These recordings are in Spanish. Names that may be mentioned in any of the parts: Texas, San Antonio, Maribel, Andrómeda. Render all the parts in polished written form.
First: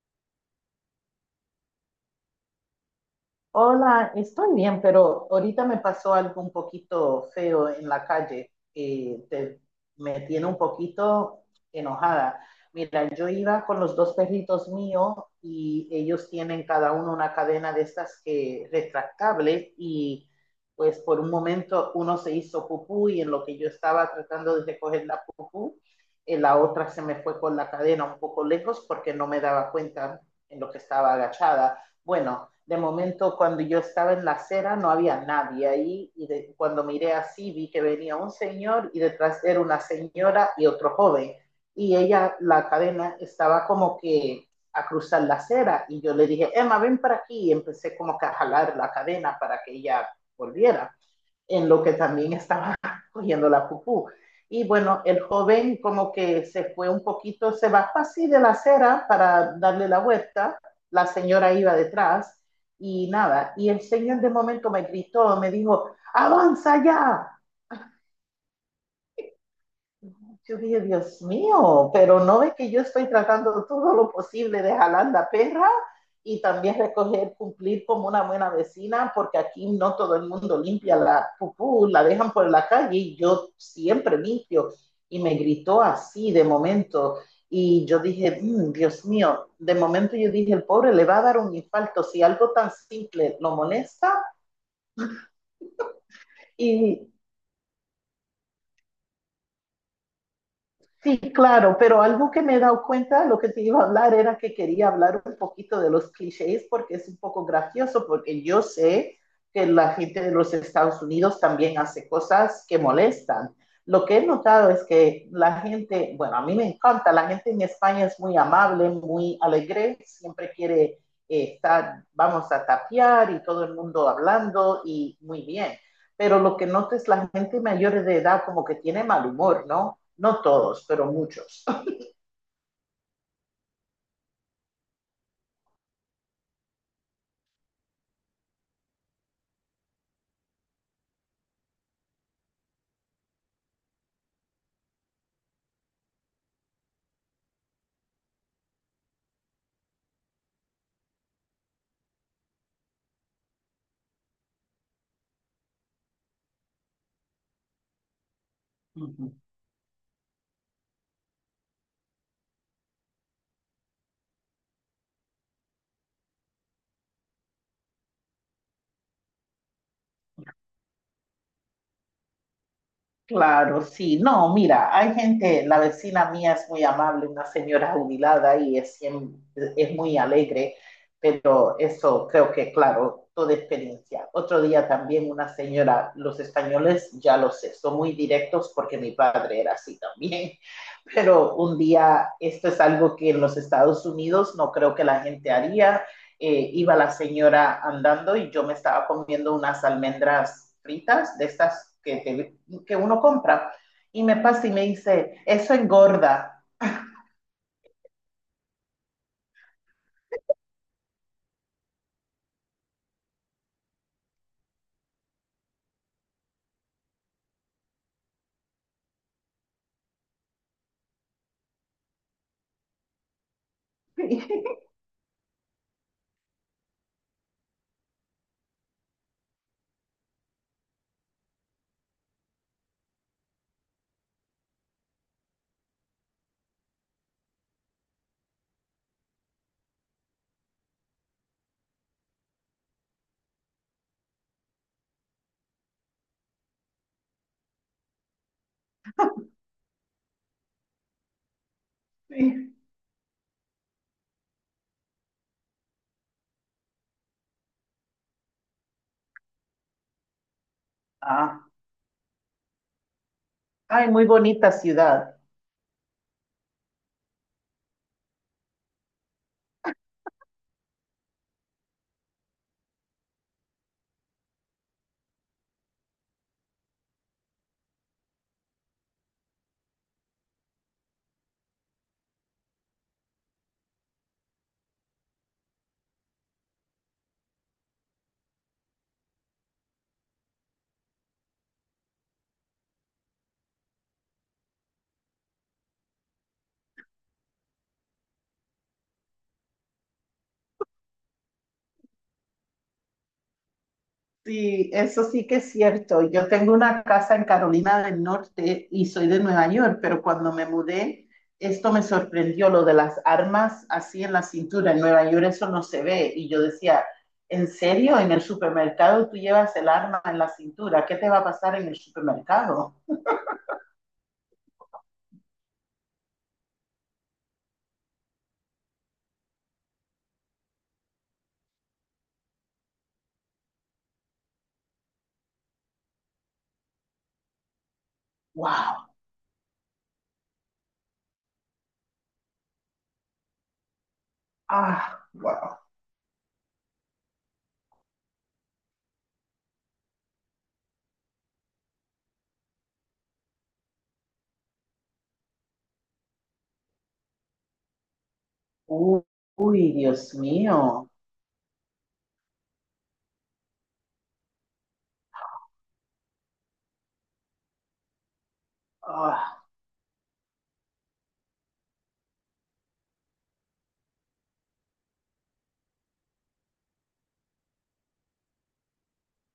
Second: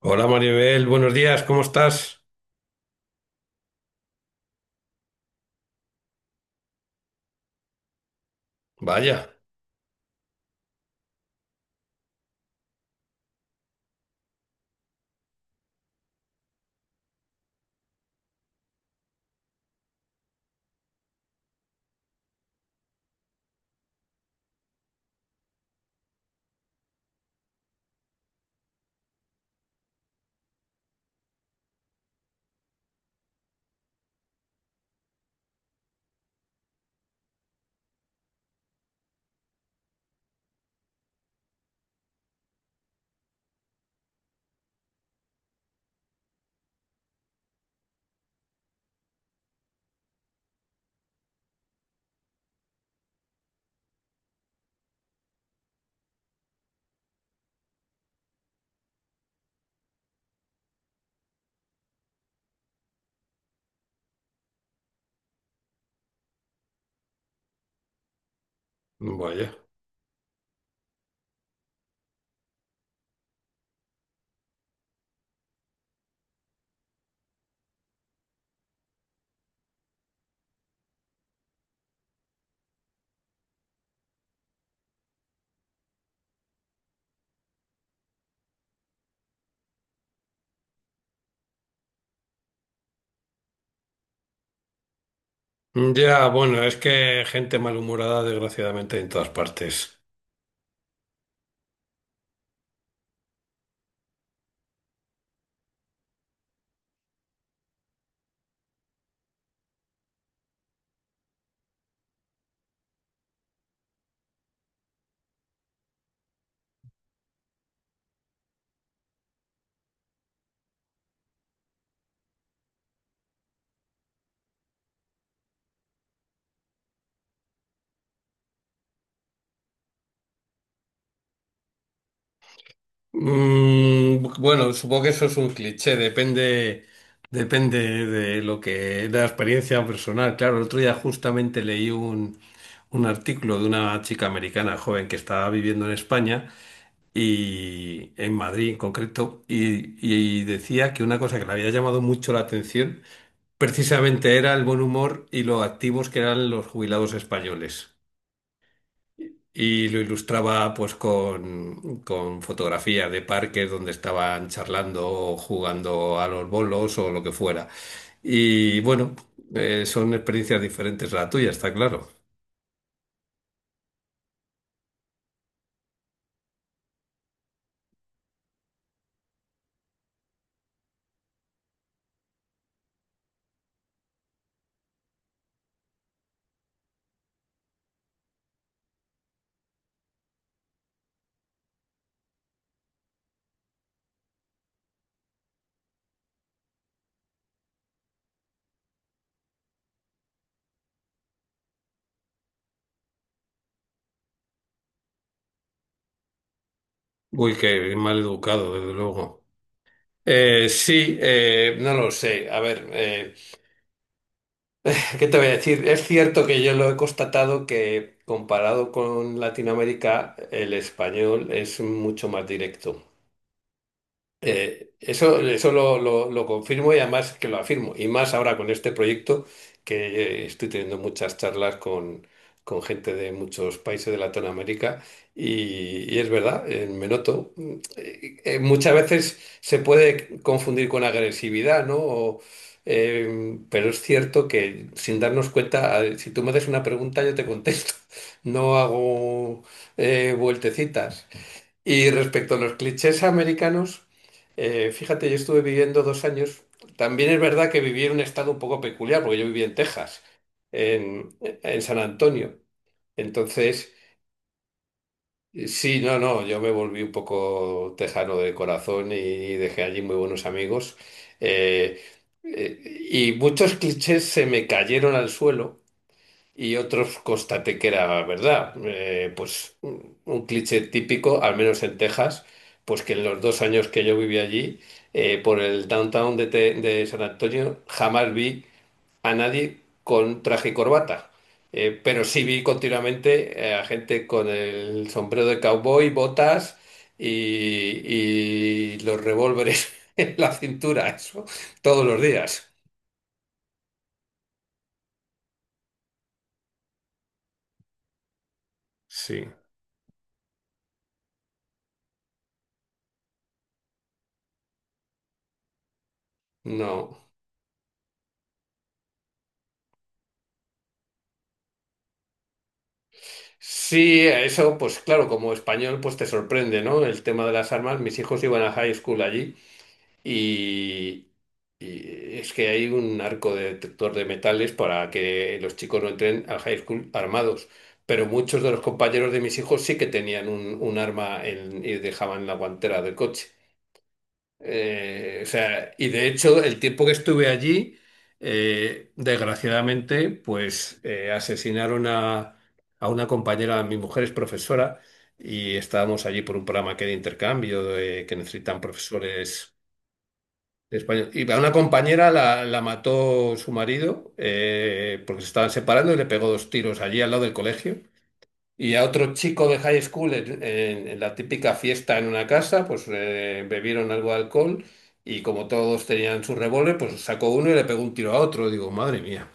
Hola Maribel, buenos días, ¿cómo estás? Hola, estoy bien, pero ahorita me pasó algo un poquito feo en la calle que Vaya, te- me tiene un poquito enojada. Mira, yo iba con los dos perritos míos y ellos tienen cada uno una cadena de estas que retractable, y pues por un momento uno se hizo pupú, y en lo que yo estaba tratando de recoger la pupú, la otra se me fue con la cadena un poco lejos porque no me daba cuenta en lo que estaba agachada. Bueno, de momento cuando yo estaba en la acera no había nadie ahí, y de, cuando miré así vi que venía un señor y detrás era una señora y otro joven, y ella, la cadena estaba como que a cruzar la acera, y yo le dije, Emma, ven para aquí, y empecé como que a jalar la cadena para que ella volviera, en lo que también estaba cogiendo la pupú. Y bueno, el joven como que se fue un poquito, se bajó así de la acera para darle la vuelta, la señora iba detrás, y nada, y el señor de momento me gritó, me dijo, avanza ya. vaya. Yo dije, Dios mío, pero no ve que yo estoy tratando todo lo posible de jalar la perra y también recoger, cumplir como una buena vecina, porque aquí no todo el mundo limpia la pupú, la dejan por la calle y yo siempre limpio. Y me gritó así de momento. Y yo dije, "Mm, Dios mío", de momento yo dije, el pobre le va a dar un infarto si algo tan simple lo molesta. Ya, bueno, es Y que gente malhumorada desgraciadamente en todas partes. sí, claro, pero algo que me he dado cuenta, lo que te iba a hablar era que quería hablar un poquito de los clichés, porque es un poco gracioso, porque yo sé que la gente de los Estados Unidos también hace cosas que molestan. Lo que he notado es que la gente, bueno, a mí me encanta, la gente en España es muy amable, muy alegre, siempre quiere estar, vamos a tapear y todo el mundo hablando y muy bien, pero lo que noto es la gente mayor de edad como que tiene mal humor, ¿no? No todos, pero muchos. Bueno, supongo que eso es un cliché, depende, depende de de la experiencia personal. Claro, el otro día justamente leí un artículo de una chica americana joven que estaba viviendo en España y en Madrid en concreto, y decía que una cosa que le había llamado mucho la atención precisamente era el buen humor y lo activos que eran los jubilados españoles. Uh-huh. Y lo ilustraba pues con fotografías de parques donde estaban charlando o jugando a los bolos o lo que fuera. Y bueno, son experiencias diferentes a la tuya, está claro. Claro, sí. No, mira, hay gente, la vecina mía es muy amable, una señora jubilada y es, siem- es muy alegre, pero eso creo que, claro, toda experiencia. Otro día también una señora, los españoles, ya lo sé, son muy directos porque mi padre era así también, pero un día, esto es algo que en los Estados Unidos no creo que la gente haría, iba la señora andando y yo me estaba comiendo unas almendras fritas de estas que, te, que uno compra. Y me pasa y me dice, eso engorda. Uy, qué mal educado, desde luego. Sí, no lo sé. A ver, ¿qué te voy a decir? Es cierto que yo lo he constatado que comparado con Latinoamérica, el español es mucho más directo. Lo confirmo y además que lo afirmo. Y más ahora con este proyecto que estoy teniendo muchas charlas con gente de muchos países de Latinoamérica y es verdad, me noto. Muchas veces se puede confundir con agresividad, ¿no? Pero es cierto que sin darnos cuenta, a si tú me haces una pregunta, yo te contesto. No hago vueltecitas. Y respecto a los clichés americanos, fíjate, yo estuve viviendo dos años. También es verdad que viví en un estado un poco peculiar, porque yo viví en Texas, Ah, en San Antonio. Entonces, ay, muy bonita ciudad. sí, no, yo me volví un poco tejano de corazón y dejé allí muy buenos amigos. Eh, y muchos clichés se me cayeron al suelo. Y otros constaté que era verdad. Pues un cliché típico, al menos en Texas, pues que en los dos años que yo viví allí, por el downtown de San Antonio, jamás vi a nadie con traje y corbata. Pero sí vi continuamente a gente con el sombrero de cowboy, botas y, y los revólveres en la cintura, eso, todos los días. Sí, eso sí que es cierto. Yo tengo una casa en Carolina del Norte y soy de Sí. Nueva York, pero cuando me mudé, esto me sorprendió, lo de las armas así en la cintura. En Nueva York eso no se ve. Y yo decía, No. ¿en serio? En el supermercado tú llevas el arma en la cintura. ¿Qué te va a pasar en el supermercado? Sí, eso, pues claro, como español, pues te sorprende, ¿no? El tema de las armas. Mis hijos iban a high school allí y, y es que hay un arco de detector de metales para que los chicos no entren al high school armados. Pero muchos de los ¡Wow! compañeros de mis hijos sí que tenían un arma y dejaban en la guantera del coche. ¡Ah! O ¡Wow! sea, y de hecho, el tiempo que estuve allí, desgraciadamente, pues asesinaron a una compañera, mi mujer es profesora, y estábamos allí por un programa que hay de intercambio, que necesitan profesores ¡Uy, Dios de mío! español. Y a una compañera la mató su marido, porque se estaban separando y le pegó dos tiros allí al lado del colegio. Y a otro ¡Ah! chico de high school en la típica fiesta en una casa, pues bebieron algo de alcohol y como todos tenían su revólver, pues sacó uno y le pegó un tiro a otro. Digo, madre mía.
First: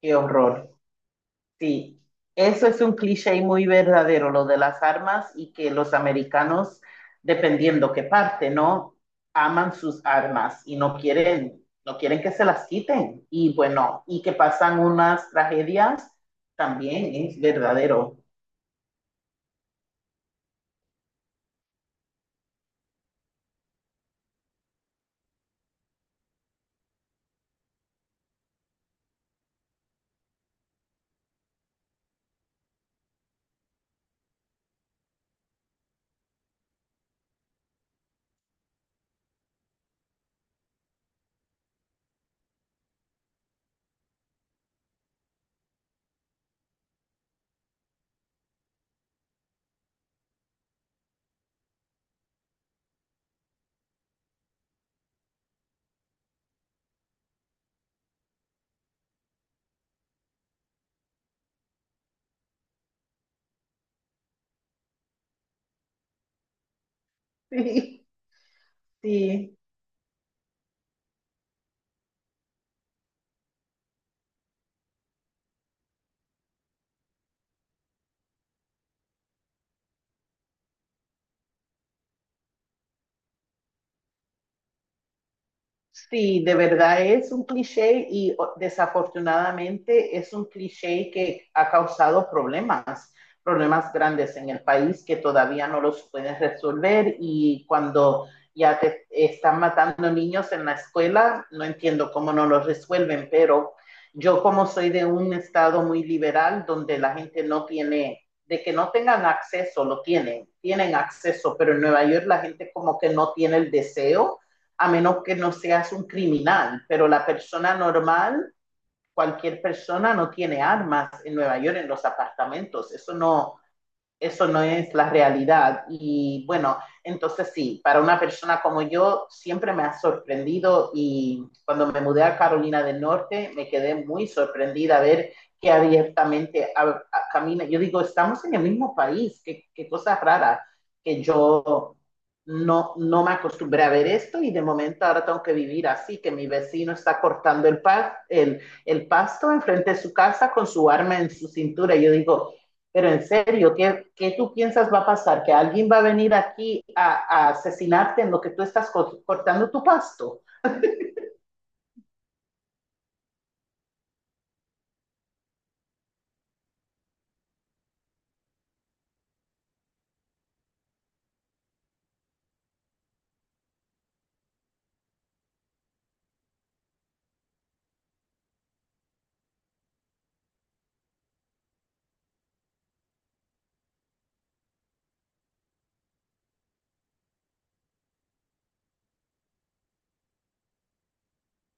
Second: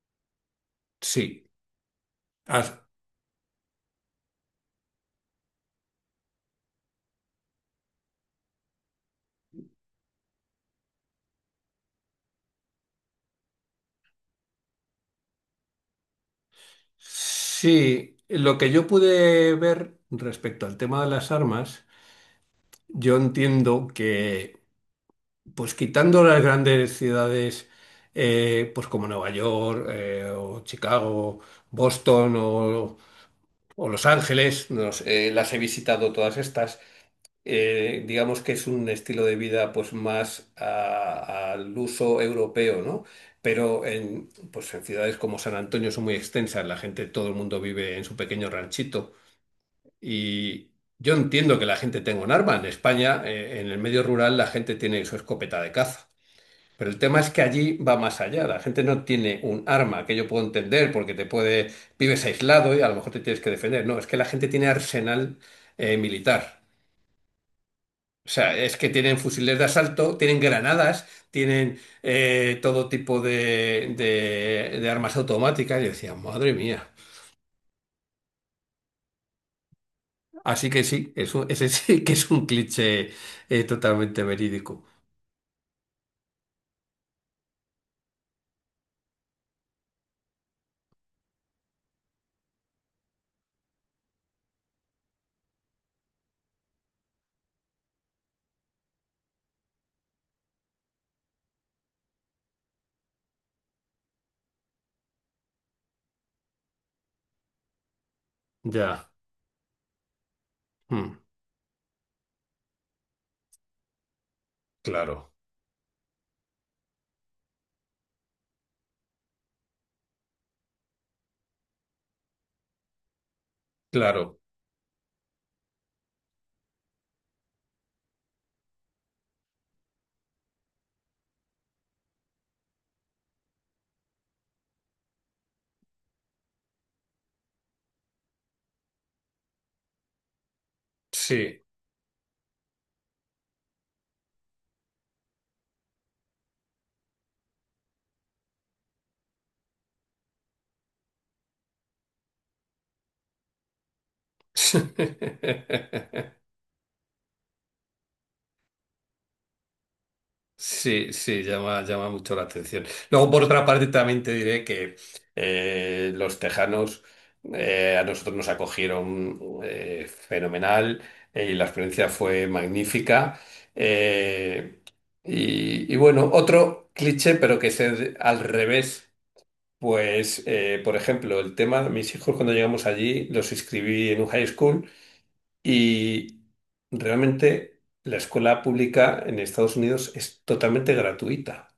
¡Qué horror! Sí. Sí, eso As- es un cliché muy verdadero, lo de las armas y que los americanos, dependiendo qué parte, ¿no? Aman sus armas y no quieren, no quieren que se las quiten. Y bueno, y que pasan unas tragedias, también es sí, verdadero. lo que yo pude ver respecto al tema de las armas, yo entiendo que, pues quitando las grandes ciudades, pues como Nueva York o Chicago, Boston o Los Ángeles, no sé, las he visitado todas estas. Digamos que es un estilo de vida pues más al uso europeo, ¿no? Pero pues en ciudades como San Antonio son muy extensas, la gente, todo el mundo vive en su pequeño ranchito y yo entiendo que la gente tenga un arma. En España, en el medio rural, la gente tiene su escopeta de caza. Pero el tema es que allí va más allá. La gente no tiene un arma que yo puedo entender porque te puede, vives aislado y a lo mejor te tienes que defender. No, es que la gente tiene arsenal militar. Sí, O sea, es que tienen fusiles sí. de asalto, tienen granadas, tienen todo tipo de armas automáticas. Y yo decía, madre mía. Así que sí, ese sí que es un cliché totalmente verídico. Sí, de verdad es un cliché y o- desafortunadamente es un cliché que ha causado problemas, problemas grandes en el país que todavía no los pueden resolver, y cuando ya te están matando niños en la escuela, no entiendo cómo no los resuelven. Pero yo como soy de un estado muy liberal donde la gente no tiene, de que no Ya. tengan acceso, lo tienen, tienen Mm, acceso, pero en Nueva York la gente como que no tiene el deseo, a menos claro, que no seas un criminal, pero la persona normal, cualquier persona no tiene armas en Nueva York, en los apartamentos, claro. eso no es la realidad. Y bueno, entonces sí, para una persona como yo siempre me ha sorprendido, y cuando me mudé a Carolina del Norte me quedé muy sorprendida a ver que abiertamente a, camina. Yo digo, estamos en el mismo país, qué, qué cosa rara, que Sí. yo no, no me acostumbré a ver esto, y de momento ahora tengo que vivir así, que mi vecino está cortando el, pa el pasto enfrente de su casa con su arma en su cintura. Yo digo, pero en serio, ¿qué, qué tú piensas va a pasar? ¿Que alguien va a venir aquí a asesinarte en lo que tú estás cortando tu pasto? Sí, sí, llama, llama mucho la atención. Luego, por otra parte, también te diré que los tejanos a nosotros nos acogieron fenomenal, y la experiencia fue magnífica. Eh, y, y bueno, otro cliché, pero que es al revés, pues, por ejemplo, el tema, mis hijos cuando llegamos allí los inscribí en un high school. Y realmente la escuela pública en Estados Unidos es totalmente gratuita.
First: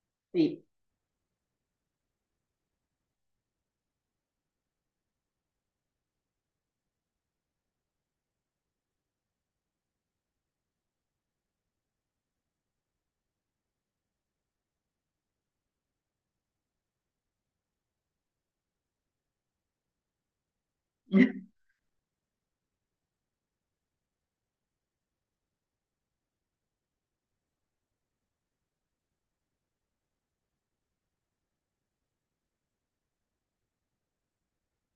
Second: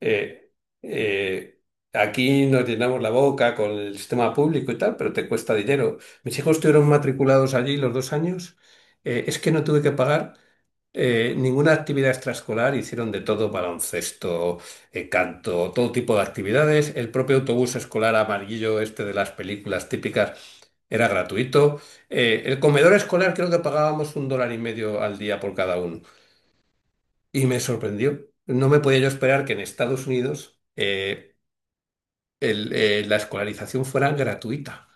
Eh, Sí. eh, Aquí nos llenamos la boca con el sistema público y tal, pero te cuesta dinero. Mis hijos estuvieron matriculados allí los dos años. Es que no tuve que pagar ninguna actividad extraescolar, hicieron de todo, baloncesto, canto, todo tipo de actividades. El propio autobús escolar amarillo, este de las películas típicas, era gratuito. El comedor escolar creo que pagábamos un dólar y medio al día por cada uno. Y me sorprendió. No me podía yo esperar que en Estados Unidos la escolarización fuera gratuita.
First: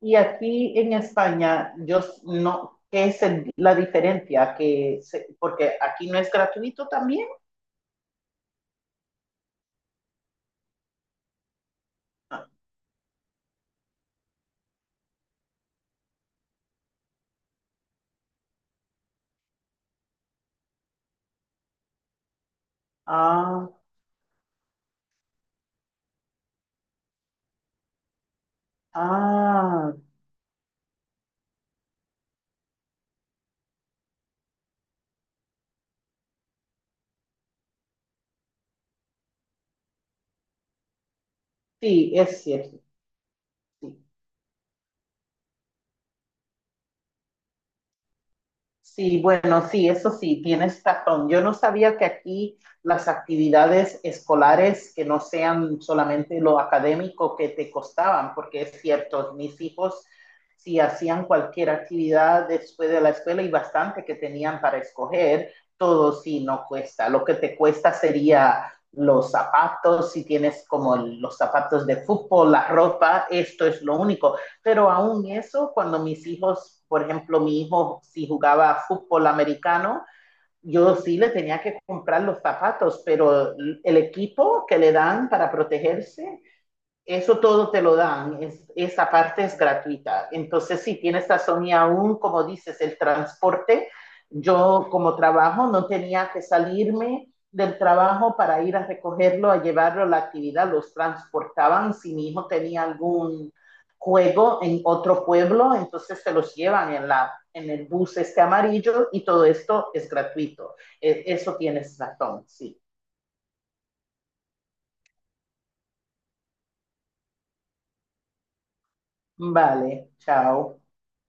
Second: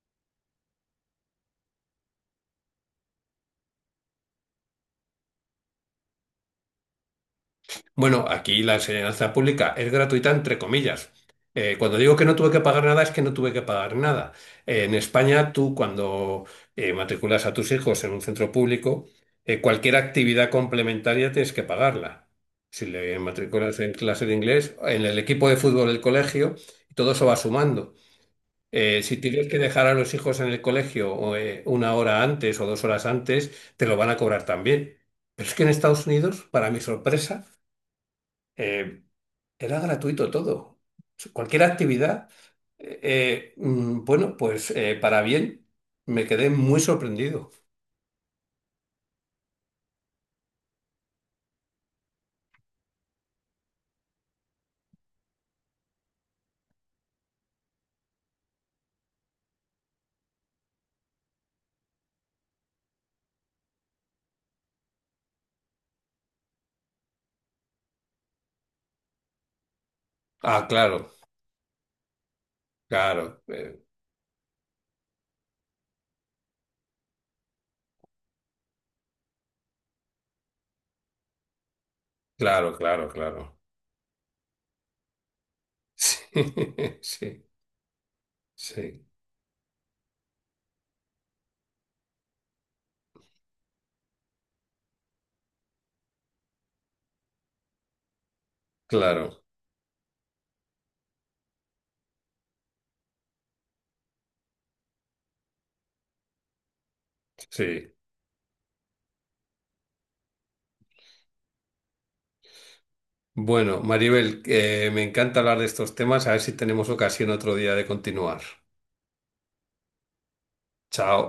Y aquí en España, yo no, ¿qué es el- la diferencia? Que se- porque aquí no es gratuito también. Bueno, aquí la enseñanza pública es gratuita entre comillas. Cuando digo que no tuve que pagar nada es que no tuve que pagar nada. En España tú cuando matriculas a tus hijos en un centro público, cualquier actividad complementaria tienes que pagarla. Si le Ah, matriculas en clase de inglés, en el equipo de fútbol del colegio, todo eso va sumando. Si tienes que dejar ah, a los hijos en el colegio o, una hora antes o dos horas antes, te lo van a cobrar también. Pero es que en Estados Unidos, para mi sorpresa, eh, era gratuito todo. Cualquier sí, actividad. es cierto. Sí. Bueno, pues para bien, me quedé muy sorprendido. Sí, bueno, sí, eso sí, tienes razón. Yo no sabía que aquí las actividades escolares que no sean solamente lo académico que te costaban, porque es cierto, mis hijos si hacían cualquier actividad después de la escuela, y bastante que tenían para escoger, todo sí no cuesta. Lo que te cuesta sería los zapatos, si tienes Ah, como claro, los zapatos de fútbol, la ropa, claro, esto es lo único. Pero aún eso, cuando mis hijos, por ejemplo, mi hijo, si jugaba fútbol americano, yo sí le tenía que comprar los claro, zapatos, claro, pero claro. el equipo que le dan para protegerse, Sí, eso sí, todo te lo dan, es, sí, esa parte es gratuita. Entonces, si tienes razón, y aún, como dices, el transporte, yo como trabajo no tenía que salirme del trabajo para ir a claro, recogerlo, a llevarlo a la actividad, los transportaban. Si mi hijo tenía algún juego en otro pueblo, entonces se los llevan en, la, en el sí. bus este amarillo, y todo esto es gratuito. E, eso tienes razón, sí. Bueno, Maribel, me encanta hablar de estos temas. A ver si tenemos ocasión otro día de continuar. Vale, chao. Chao.